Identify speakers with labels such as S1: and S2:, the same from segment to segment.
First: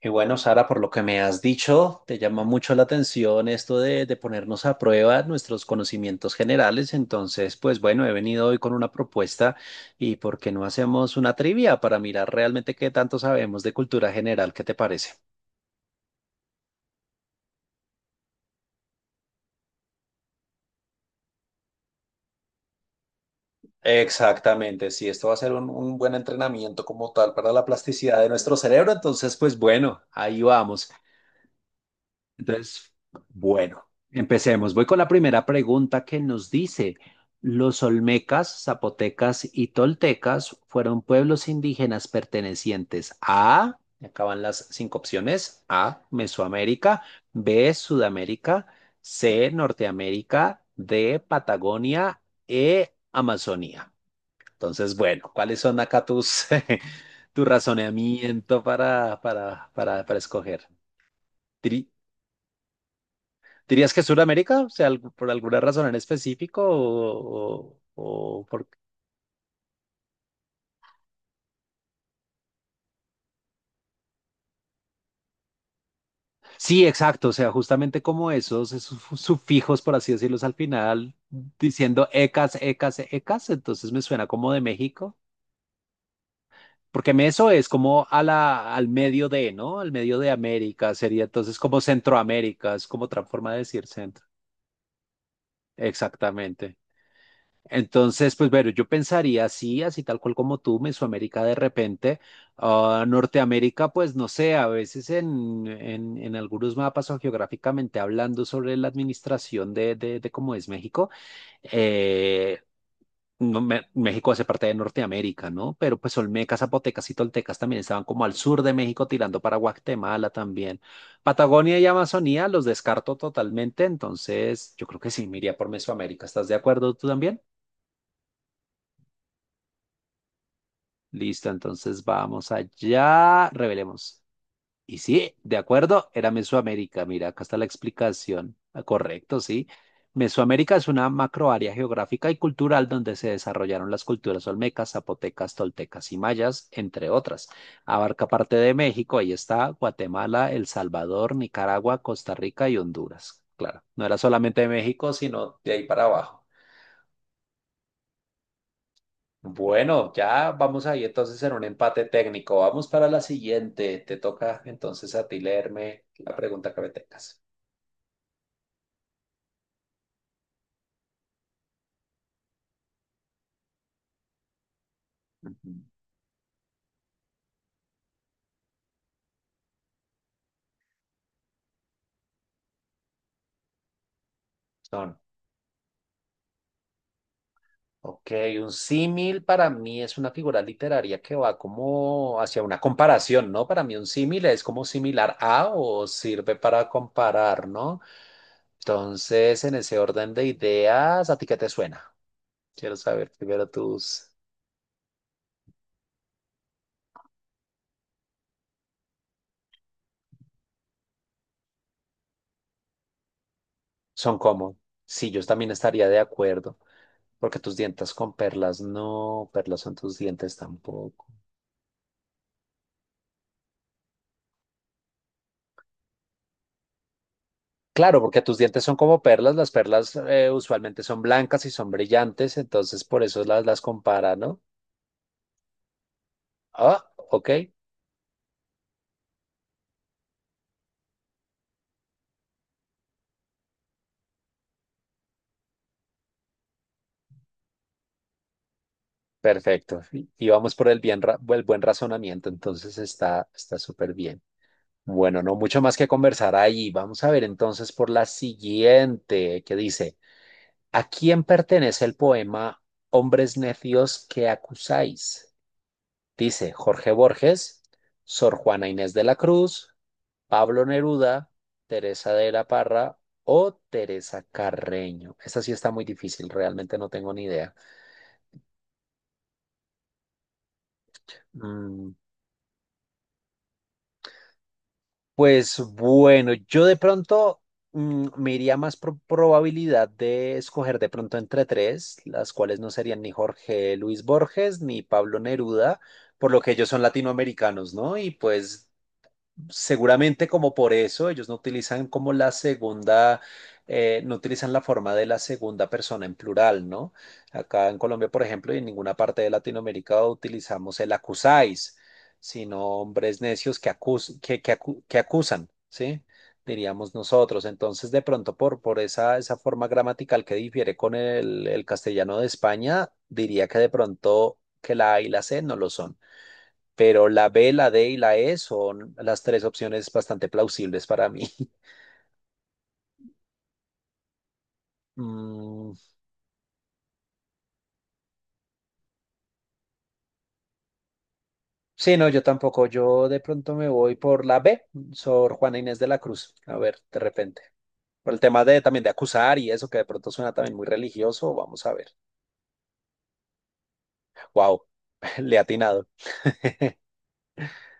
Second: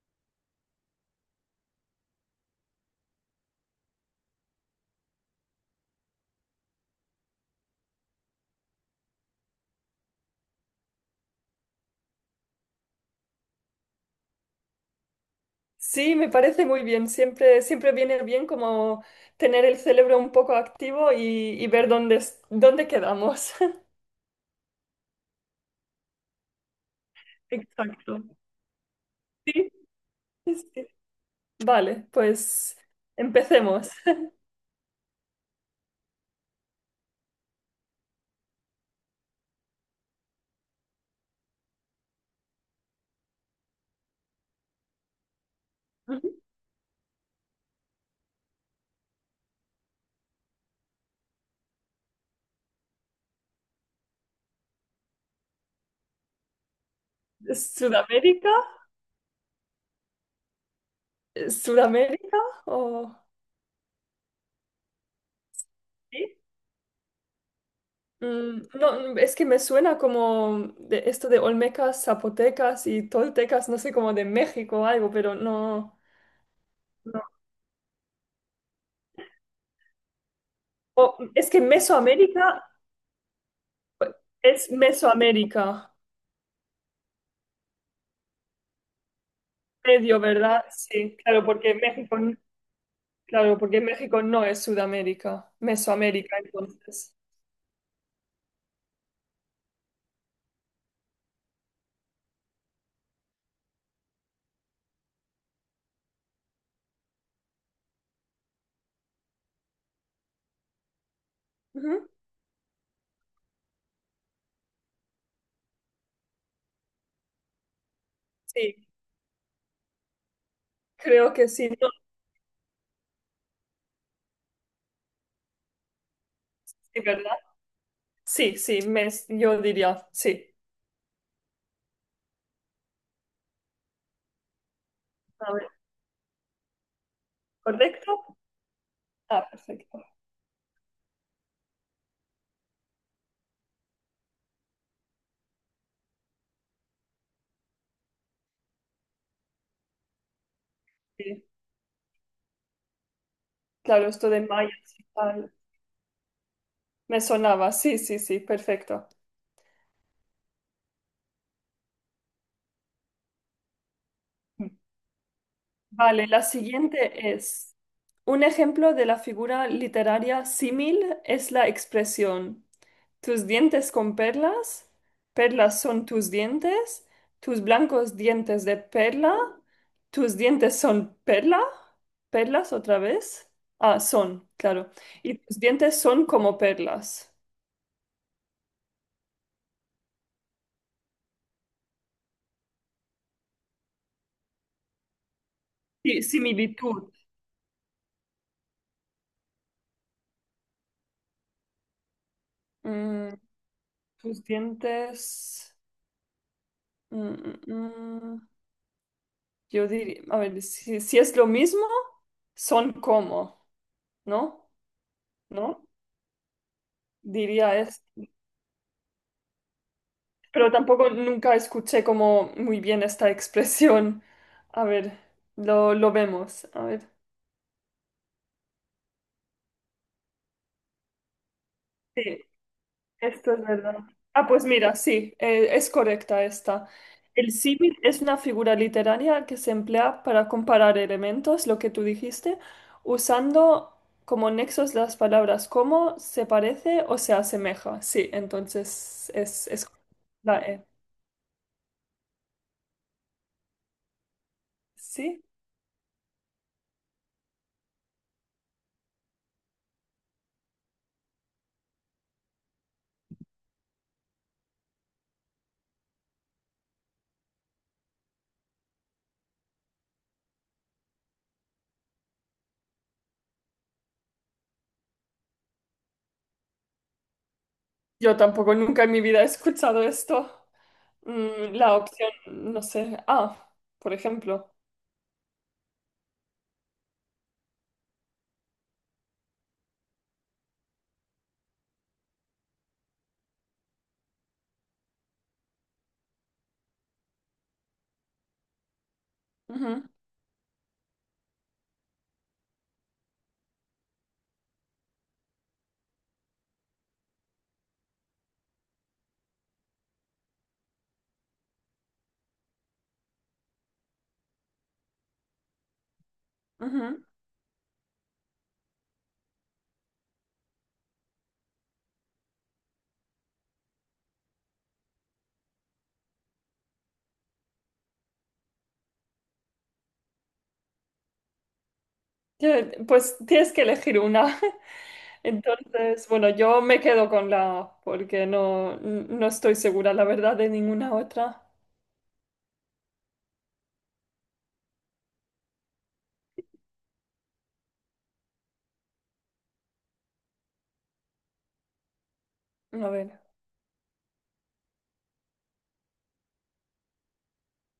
S1: Y bueno, Sara, por lo que me has dicho, te llama mucho la atención esto de ponernos a prueba nuestros conocimientos generales. Entonces, pues bueno, he venido hoy con una propuesta y ¿por qué no hacemos una trivia para mirar realmente qué tanto sabemos de cultura general? ¿Qué te parece?
S2: Sí, me parece muy bien. Siempre, siempre viene bien como tener el cerebro un poco activo y, ver dónde, dónde quedamos.
S1: Exactamente, sí, esto va a ser un buen entrenamiento como tal para la plasticidad
S2: Exacto.
S1: de nuestro cerebro, entonces pues
S2: Sí,
S1: bueno, ahí
S2: sí, sí.
S1: vamos.
S2: Vale, pues
S1: Entonces, bueno,
S2: empecemos.
S1: empecemos. Voy con la primera pregunta que nos dice, los olmecas, zapotecas y toltecas fueron pueblos indígenas pertenecientes a, acaban las cinco opciones, A,
S2: Ujú.
S1: Mesoamérica, B, Sudamérica, C, Norteamérica, D, Patagonia, E, Amazonía. Entonces, bueno, ¿cuáles son acá tu
S2: ¿Sudamérica?
S1: razonamiento para escoger? Tri-
S2: ¿Sudamérica? ¿O...
S1: ¿Dirías que Sudamérica? O sea, por alguna razón en
S2: Sí.
S1: específico o por.
S2: No, es que me suena como de esto de Olmecas, Zapotecas y Toltecas, no sé, como de México o algo, pero no.
S1: Sí,
S2: No.
S1: exacto. O sea, justamente como sufijos, por así decirlos, al final,
S2: Es que
S1: diciendo ecas,
S2: Mesoamérica
S1: ecas, ecas, entonces me suena como de
S2: es
S1: México.
S2: Mesoamérica.
S1: Porque eso es como a la, al medio de, ¿no? Al medio
S2: Medio,
S1: de
S2: ¿verdad?
S1: América,
S2: Sí,
S1: sería entonces como Centroamérica, es como otra forma de
S2: Claro, porque
S1: decir
S2: México
S1: centro.
S2: no es Sudamérica, Mesoamérica,
S1: Exactamente.
S2: entonces.
S1: Entonces, pues bueno, yo pensaría, así, así tal cual como tú, Mesoamérica de repente, ah, Norteamérica, pues no sé, a veces en algunos mapas o geográficamente hablando sobre la administración de cómo es México,
S2: Ujú.
S1: eh, no, México hace parte de Norteamérica, ¿no? Pero pues olmecas, zapotecas y toltecas también estaban como al sur de
S2: Sí,
S1: México tirando para Guatemala también.
S2: creo que sí,
S1: Patagonia y
S2: no,
S1: Amazonía los descarto totalmente, entonces yo creo que sí, me iría por Mesoamérica. ¿Estás de acuerdo
S2: sí,
S1: tú
S2: ¿verdad?
S1: también?
S2: Sí, sí, yo diría, sí.
S1: Listo, entonces vamos allá, revelemos. Y sí,
S2: A
S1: de
S2: ver,
S1: acuerdo, era Mesoamérica. Mira, acá está la
S2: ¿correcto?
S1: explicación. Ah, correcto,
S2: Ah,
S1: sí.
S2: perfecto.
S1: Mesoamérica es una macroárea geográfica y cultural donde se desarrollaron las culturas olmecas, zapotecas, toltecas y mayas, entre otras. Abarca parte de México, ahí está, Guatemala, El Salvador,
S2: Sí.
S1: Nicaragua, Costa Rica y Honduras. Claro, no
S2: Claro,
S1: era
S2: esto de
S1: solamente de
S2: mayas y
S1: México,
S2: tal,
S1: sino de ahí para abajo.
S2: me sonaba, sí, sí, sí, perfecto.
S1: Bueno, ya vamos ahí entonces en un empate técnico. Vamos para la siguiente. Te toca entonces a ti leerme
S2: Vale,
S1: la
S2: la
S1: pregunta que me
S2: siguiente
S1: tengas.
S2: es, un ejemplo de la figura literaria símil es la expresión, tus dientes con perlas,
S1: Ujú.
S2: perlas son tus dientes, tus blancos dientes de perla, tus dientes son perla, perlas otra vez, ah, son, claro,
S1: Son,
S2: y tus dientes son como perlas.
S1: ok, un símil para mí es una figura literaria que va como hacia una comparación, ¿no? Para mí un símil es como similar a o
S2: Sí,
S1: sirve para
S2: similitud.
S1: comparar, ¿no? Entonces, en ese orden de ideas, ¿a ti qué te suena? Quiero saber
S2: Mm,
S1: primero tus.
S2: Tus dientes... mm, mm, mm. Yo diría, a ver, si, si es lo mismo, son como,
S1: Son
S2: ¿no?
S1: como. Sí, yo también
S2: ¿No?
S1: estaría de acuerdo. Porque
S2: Diría
S1: tus
S2: es.
S1: dientes con perlas no, perlas son tus dientes
S2: Pero tampoco
S1: tampoco.
S2: nunca escuché como muy bien esta expresión. A ver, lo vemos. A ver.
S1: Claro, porque tus dientes son como perlas, las perlas usualmente son blancas y son
S2: Sí.
S1: brillantes, entonces por eso
S2: Esto es
S1: las
S2: verdad.
S1: compara,
S2: Ah,
S1: ¿no?
S2: pues mira, sí, es correcta esta.
S1: Ah, ok,
S2: El símil es una figura literaria que se emplea para comparar elementos, lo que tú dijiste, usando como nexos las palabras como, se parece o se asemeja. Sí, entonces es
S1: perfecto. Y
S2: la
S1: vamos
S2: E.
S1: por el buen razonamiento, entonces está súper bien. Bueno,
S2: ¿Sí?
S1: no mucho más que conversar ahí. Vamos a ver entonces por la siguiente, que dice, ¿a quién pertenece el poema Hombres necios que acusáis? Dice Jorge Borges, Sor Juana Inés de la Cruz, Pablo Neruda, Teresa de la Parra o Teresa Carreño. Esta sí está muy difícil, realmente no tengo ni idea.
S2: Yo tampoco nunca en mi vida he escuchado esto. La
S1: Mm,
S2: opción, no sé, A, por ejemplo.
S1: pues bueno, yo de pronto me iría más por probabilidad de escoger de pronto entre tres, las cuales no serían ni Jorge Luis Borges ni Pablo Neruda, por lo que ellos son latinoamericanos, ¿no? Y pues
S2: Ujú,
S1: seguramente como por eso ellos no utilizan como la segunda, no utilizan la forma de la segunda persona en plural, ¿no? Acá en Colombia, por ejemplo, y en ninguna parte de Latinoamérica utilizamos el acusáis, sino hombres necios que, acus- que acu- que acusan, ¿sí? Diríamos
S2: ujú.
S1: nosotros. Entonces, de pronto, por esa, esa forma gramatical que difiere con el castellano de España, diría que de pronto que la A y la C no lo son, pero la B, la D y la E son las tres opciones bastante plausibles para mí.
S2: Que, pues tienes que elegir una.
S1: Mm,
S2: Entonces, bueno, yo me quedo con la A porque no, no estoy segura, la verdad, de ninguna otra.
S1: sí, no, yo tampoco. Yo de pronto me voy por la B, Sor Juana Inés de la Cruz. A ver, de repente. Por el tema de también de acusar y eso que de pronto suena también muy religioso, vamos a ver.
S2: A ver,
S1: Wow, le he atinado.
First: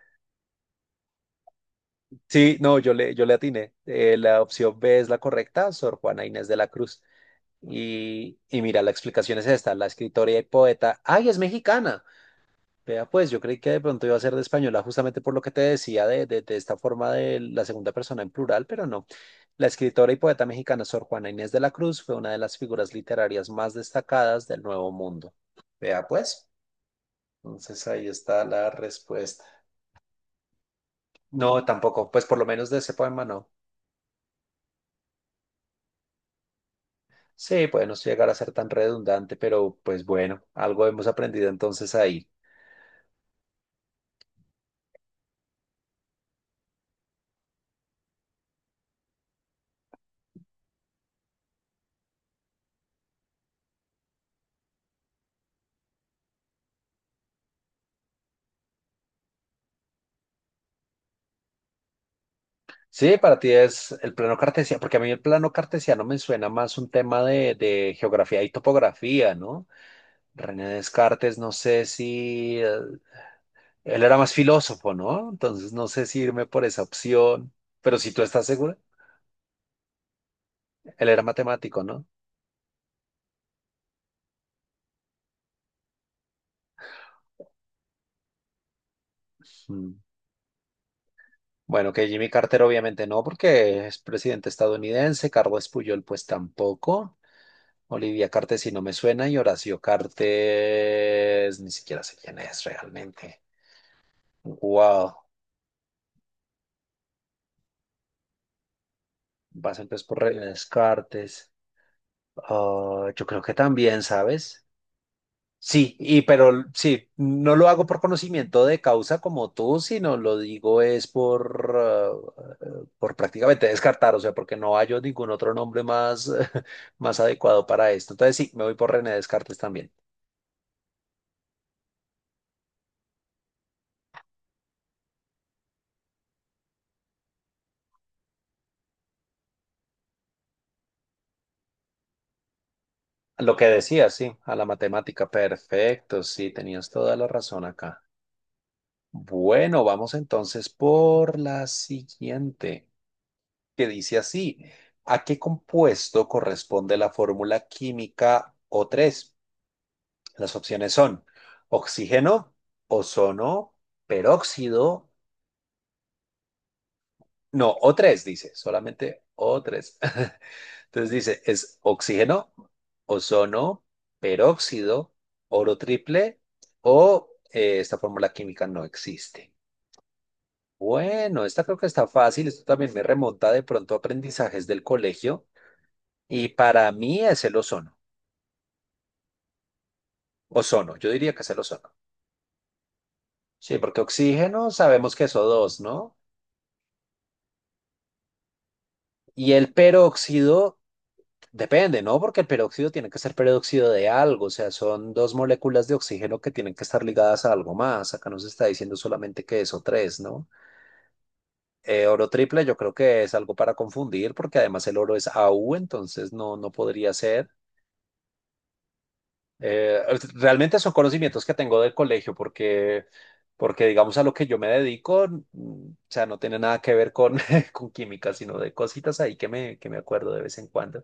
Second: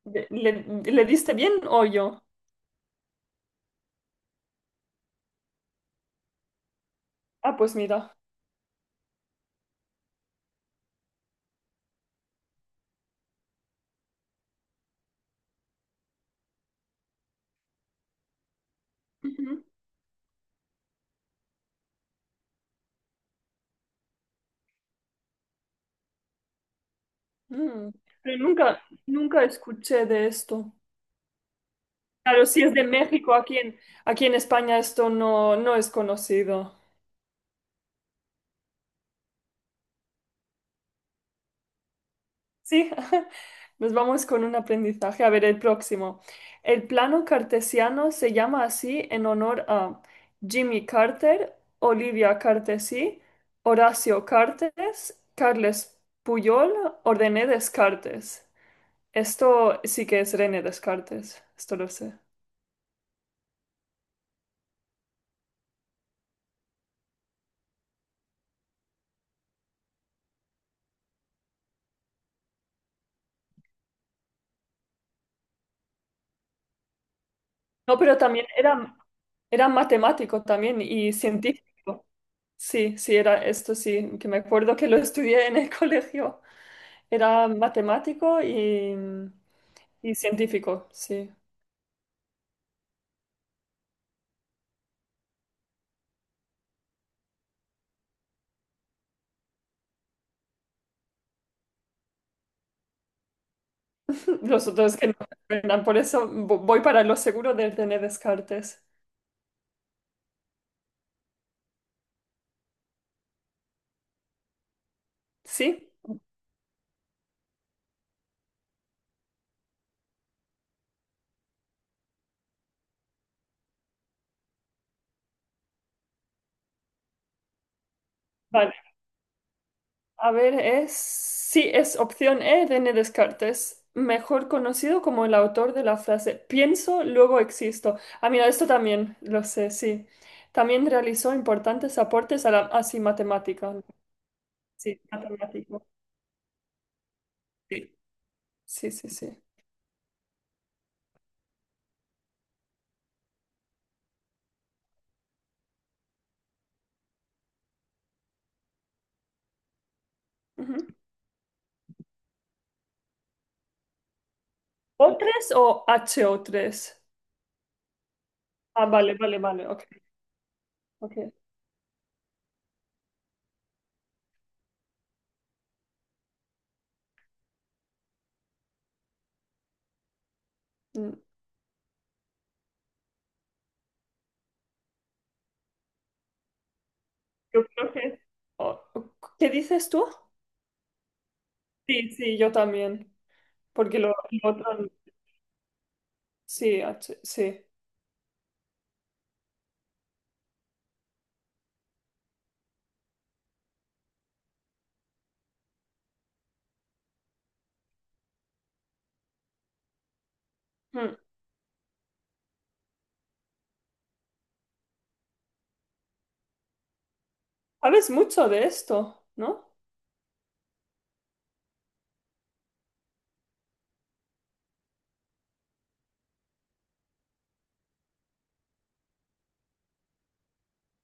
S2: ¿le, le diste bien o yo?
S1: Sí, no, yo le atiné. La opción B es la correcta, Sor Juana Inés de la Cruz.
S2: Ah, pues mira.
S1: Y mira, la explicación es esta, la escritora y poeta, ay, es mexicana. Vea, pues yo creí que de pronto iba a ser de española justamente por lo que te decía de, de esta forma de la segunda persona en plural, pero no.
S2: Ujú.
S1: La escritora y poeta mexicana Sor Juana Inés de la Cruz fue una de las figuras literarias más destacadas del Nuevo Mundo. Vea, pues, entonces
S2: Mm.
S1: ahí
S2: Pero
S1: está la
S2: nunca,
S1: respuesta.
S2: nunca escuché de esto.
S1: No, tampoco, pues por
S2: Claro,
S1: lo
S2: si
S1: menos
S2: es
S1: de
S2: de
S1: ese poema
S2: México,
S1: no.
S2: aquí en, aquí en España esto no, no es conocido.
S1: Sí, puede no llegar a ser tan redundante, pero pues bueno, algo hemos aprendido entonces ahí.
S2: Sí, nos vamos con un aprendizaje. A ver, el próximo. El plano cartesiano se llama así en honor a Jimmy Carter, Olivia Cartesí, Horacio Cartes, Carles Puyol o René Descartes. Esto sí que es René Descartes, esto lo sé.
S1: Sí, para ti es el plano cartesiano, porque a mí el plano cartesiano me suena más un tema de geografía y topografía, ¿no? René Descartes, no sé si él era más filósofo, ¿no? Entonces no sé si irme por esa opción, pero
S2: No,
S1: si
S2: pero
S1: tú estás
S2: también
S1: segura,
S2: era, era matemático también
S1: él
S2: y
S1: era matemático, ¿no?
S2: científico. Sí, sí, era esto sí, que me acuerdo que lo estudié en el colegio. Era matemático
S1: Mm.
S2: y científico, sí.
S1: Bueno, que Jimmy Carter obviamente no, porque es presidente estadounidense, Carlos Puyol pues tampoco, Olivia Cartes si no me suena y Horacio Cartes ni siquiera sé quién es realmente.
S2: Los otros que no
S1: Wow.
S2: me suenan, por eso voy para lo seguro de tener Descartes.
S1: Vas entonces por Reina Descartes. Ah, yo creo que también, ¿sabes?
S2: ¿Sí?
S1: Sí, y pero sí, no lo hago por conocimiento de causa como tú, sino lo digo es por prácticamente descartar, o sea, porque no hallo ningún otro nombre más, más adecuado para esto. Entonces sí, me
S2: Vale.
S1: voy por René Descartes también.
S2: A ver, es... Sí, es opción E, René Descartes, mejor conocido como el autor de la frase pienso, luego existo. Ah, mira, esto también lo sé, sí. También realizó importantes aportes a la... Ah, sí,
S1: Lo que
S2: matemática.
S1: decías, sí, a la
S2: Sí,
S1: matemática,
S2: matemático.
S1: perfecto, sí, tenías toda la razón acá.
S2: Sí, sí, sí, sí.
S1: Bueno, vamos entonces por la siguiente, que dice así, ¿a qué compuesto corresponde la fórmula química O3? Las
S2: Ujú.
S1: opciones son oxígeno, ozono, peróxido,
S2: ¿O3 o HO3?
S1: no, O3 dice,
S2: Ah, vale,
S1: solamente
S2: vale, vale, ok,
S1: O3. Entonces
S2: ok.
S1: dice, es oxígeno, ozono, peróxido, oro triple o esta fórmula química no existe.
S2: Mm.
S1: Bueno, esta creo que está fácil, esto también me remonta de pronto a aprendizajes del colegio y para mí es el
S2: Yo creo
S1: ozono.
S2: que... o- o- ¿Qué dices tú?
S1: Ozono, yo diría que es el ozono.
S2: Sí, sí, yo también,
S1: Sí,
S2: porque
S1: porque
S2: lo
S1: oxígeno
S2: otro...
S1: sabemos que es O2, ¿no?
S2: Sí, sí.
S1: Y el peróxido, depende, ¿no? Porque el peróxido tiene que ser peróxido de algo, o sea, son dos moléculas de oxígeno que tienen que estar ligadas a algo más. Acá nos está diciendo solamente que es O3, ¿no?
S2: Mm.
S1: Oro triple yo creo que es algo para confundir, porque además el oro es AU, entonces no, no podría ser.
S2: Sabes mucho de esto, ¿no?
S1: Eh, realmente son conocimientos que tengo del colegio, porque, porque digamos a lo que yo me dedico, o sea, no tiene nada que ver con, con química, sino de cositas ahí que me acuerdo de vez en cuando.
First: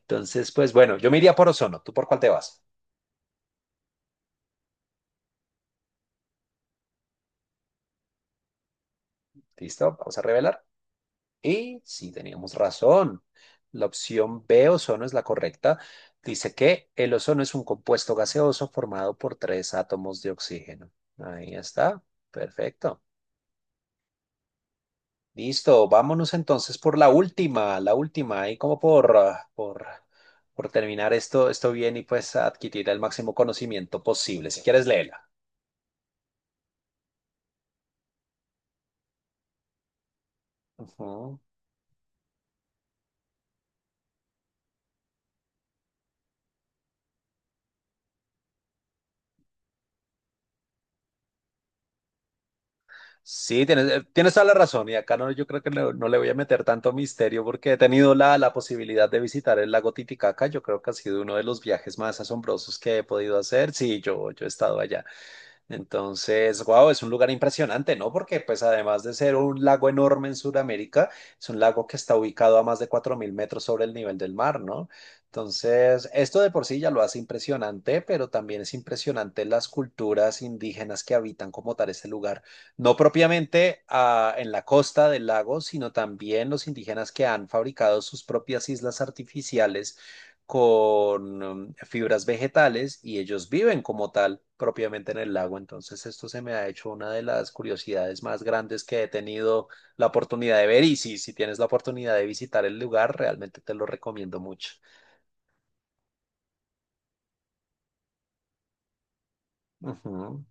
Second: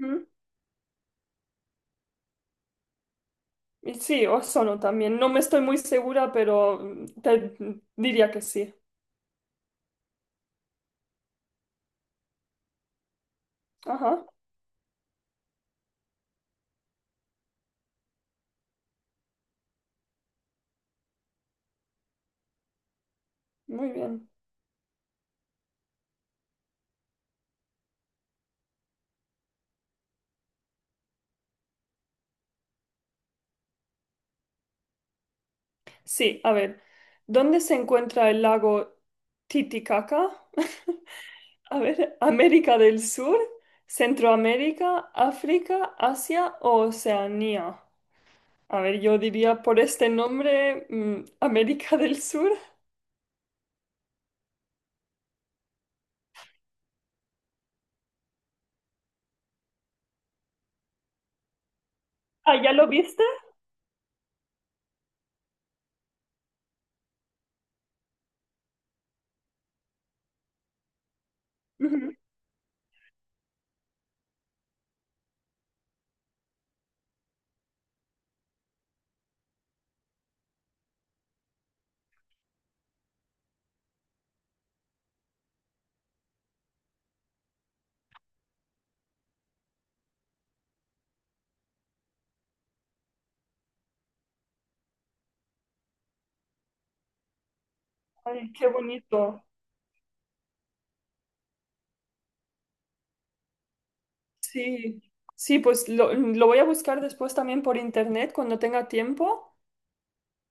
S2: Mm.
S1: Entonces, pues bueno, yo me iría por ozono. ¿Tú por cuál te vas?
S2: Y sí, ozono también. No me estoy muy segura, pero te diría que sí.
S1: ¿Listo? Vamos a revelar. Y sí, teníamos razón. La
S2: Ajá,
S1: opción B, ozono, es la correcta. Dice que el ozono es un compuesto gaseoso formado por tres átomos de oxígeno. Ahí está. Perfecto.
S2: muy bien.
S1: Listo, vámonos entonces por la última, ahí como por terminar esto bien y pues adquirir el máximo conocimiento posible. Si quieres, léela.
S2: Sí, a ver, ¿dónde se encuentra el lago Titicaca?
S1: Ujú.
S2: A ver, América del Sur, Centroamérica, África, Asia o Oceanía. A ver, yo diría por este nombre, América del Sur.
S1: Sí, tienes, tienes toda la razón y acá no, yo creo que no, no le voy a meter tanto misterio porque he tenido la posibilidad de visitar el lago Titicaca. Yo creo que ha sido uno de los viajes más
S2: Ah, ¿ya
S1: asombrosos
S2: lo
S1: que he
S2: viste?
S1: podido hacer. Sí, yo he estado allá. Entonces, wow, es un lugar impresionante, ¿no? Porque pues además de ser un lago enorme en Sudamérica, es un lago que
S2: Ujú.
S1: está ubicado a más de 4.000 metros sobre el nivel del mar, ¿no? Entonces, esto de por sí ya lo hace impresionante, pero también es impresionante las culturas indígenas que habitan como tal este lugar, no propiamente en la costa del lago, sino también los indígenas que han fabricado sus propias islas artificiales con fibras vegetales y ellos viven como tal propiamente en el lago. Entonces esto se me ha hecho una de las curiosidades más
S2: Ay, qué
S1: grandes que he
S2: bonito.
S1: tenido la oportunidad de ver y si tienes la oportunidad de visitar el lugar, realmente te lo recomiendo mucho.
S2: Sí, sí, pues lo voy a buscar después también por internet cuando tenga tiempo
S1: Ujú.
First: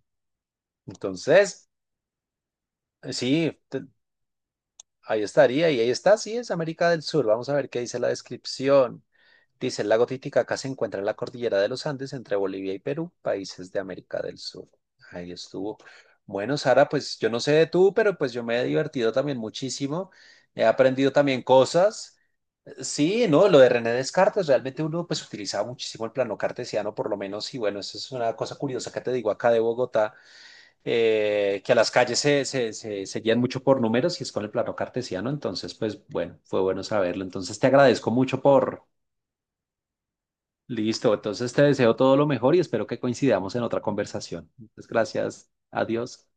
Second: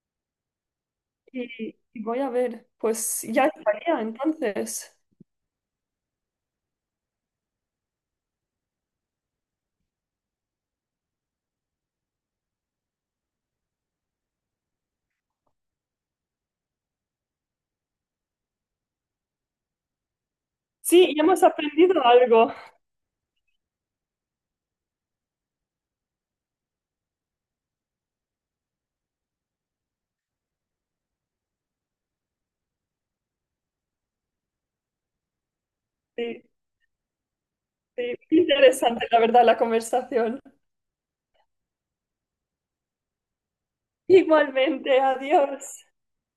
S1: Entonces,
S2: y voy a ver. Pues ya
S1: sí,
S2: estaría entonces.
S1: ahí estaría, y ahí está, sí, es América del Sur. Vamos a ver qué dice la descripción. Dice, el lago Titicaca se encuentra en la cordillera de los Andes entre Bolivia y Perú, países de América del Sur. Ahí estuvo. Bueno, Sara, pues yo no sé de tú, pero pues yo me he divertido también muchísimo. He aprendido
S2: Sí, ya
S1: también
S2: hemos aprendido
S1: cosas.
S2: algo.
S1: Sí, no, lo de René Descartes, realmente uno pues utilizaba muchísimo el plano cartesiano, por lo menos, y bueno, eso es una cosa curiosa que te digo acá de Bogotá que a las calles se guían mucho por números y es con el plano cartesiano. Entonces, pues bueno,
S2: Sí,
S1: fue bueno saberlo. Entonces, te agradezco
S2: sí,
S1: mucho por.
S2: interesante la verdad la conversación.
S1: Listo, entonces te deseo todo lo mejor y espero que coincidamos en otra conversación. Muchas
S2: Igualmente,
S1: gracias.
S2: adiós.
S1: Adiós.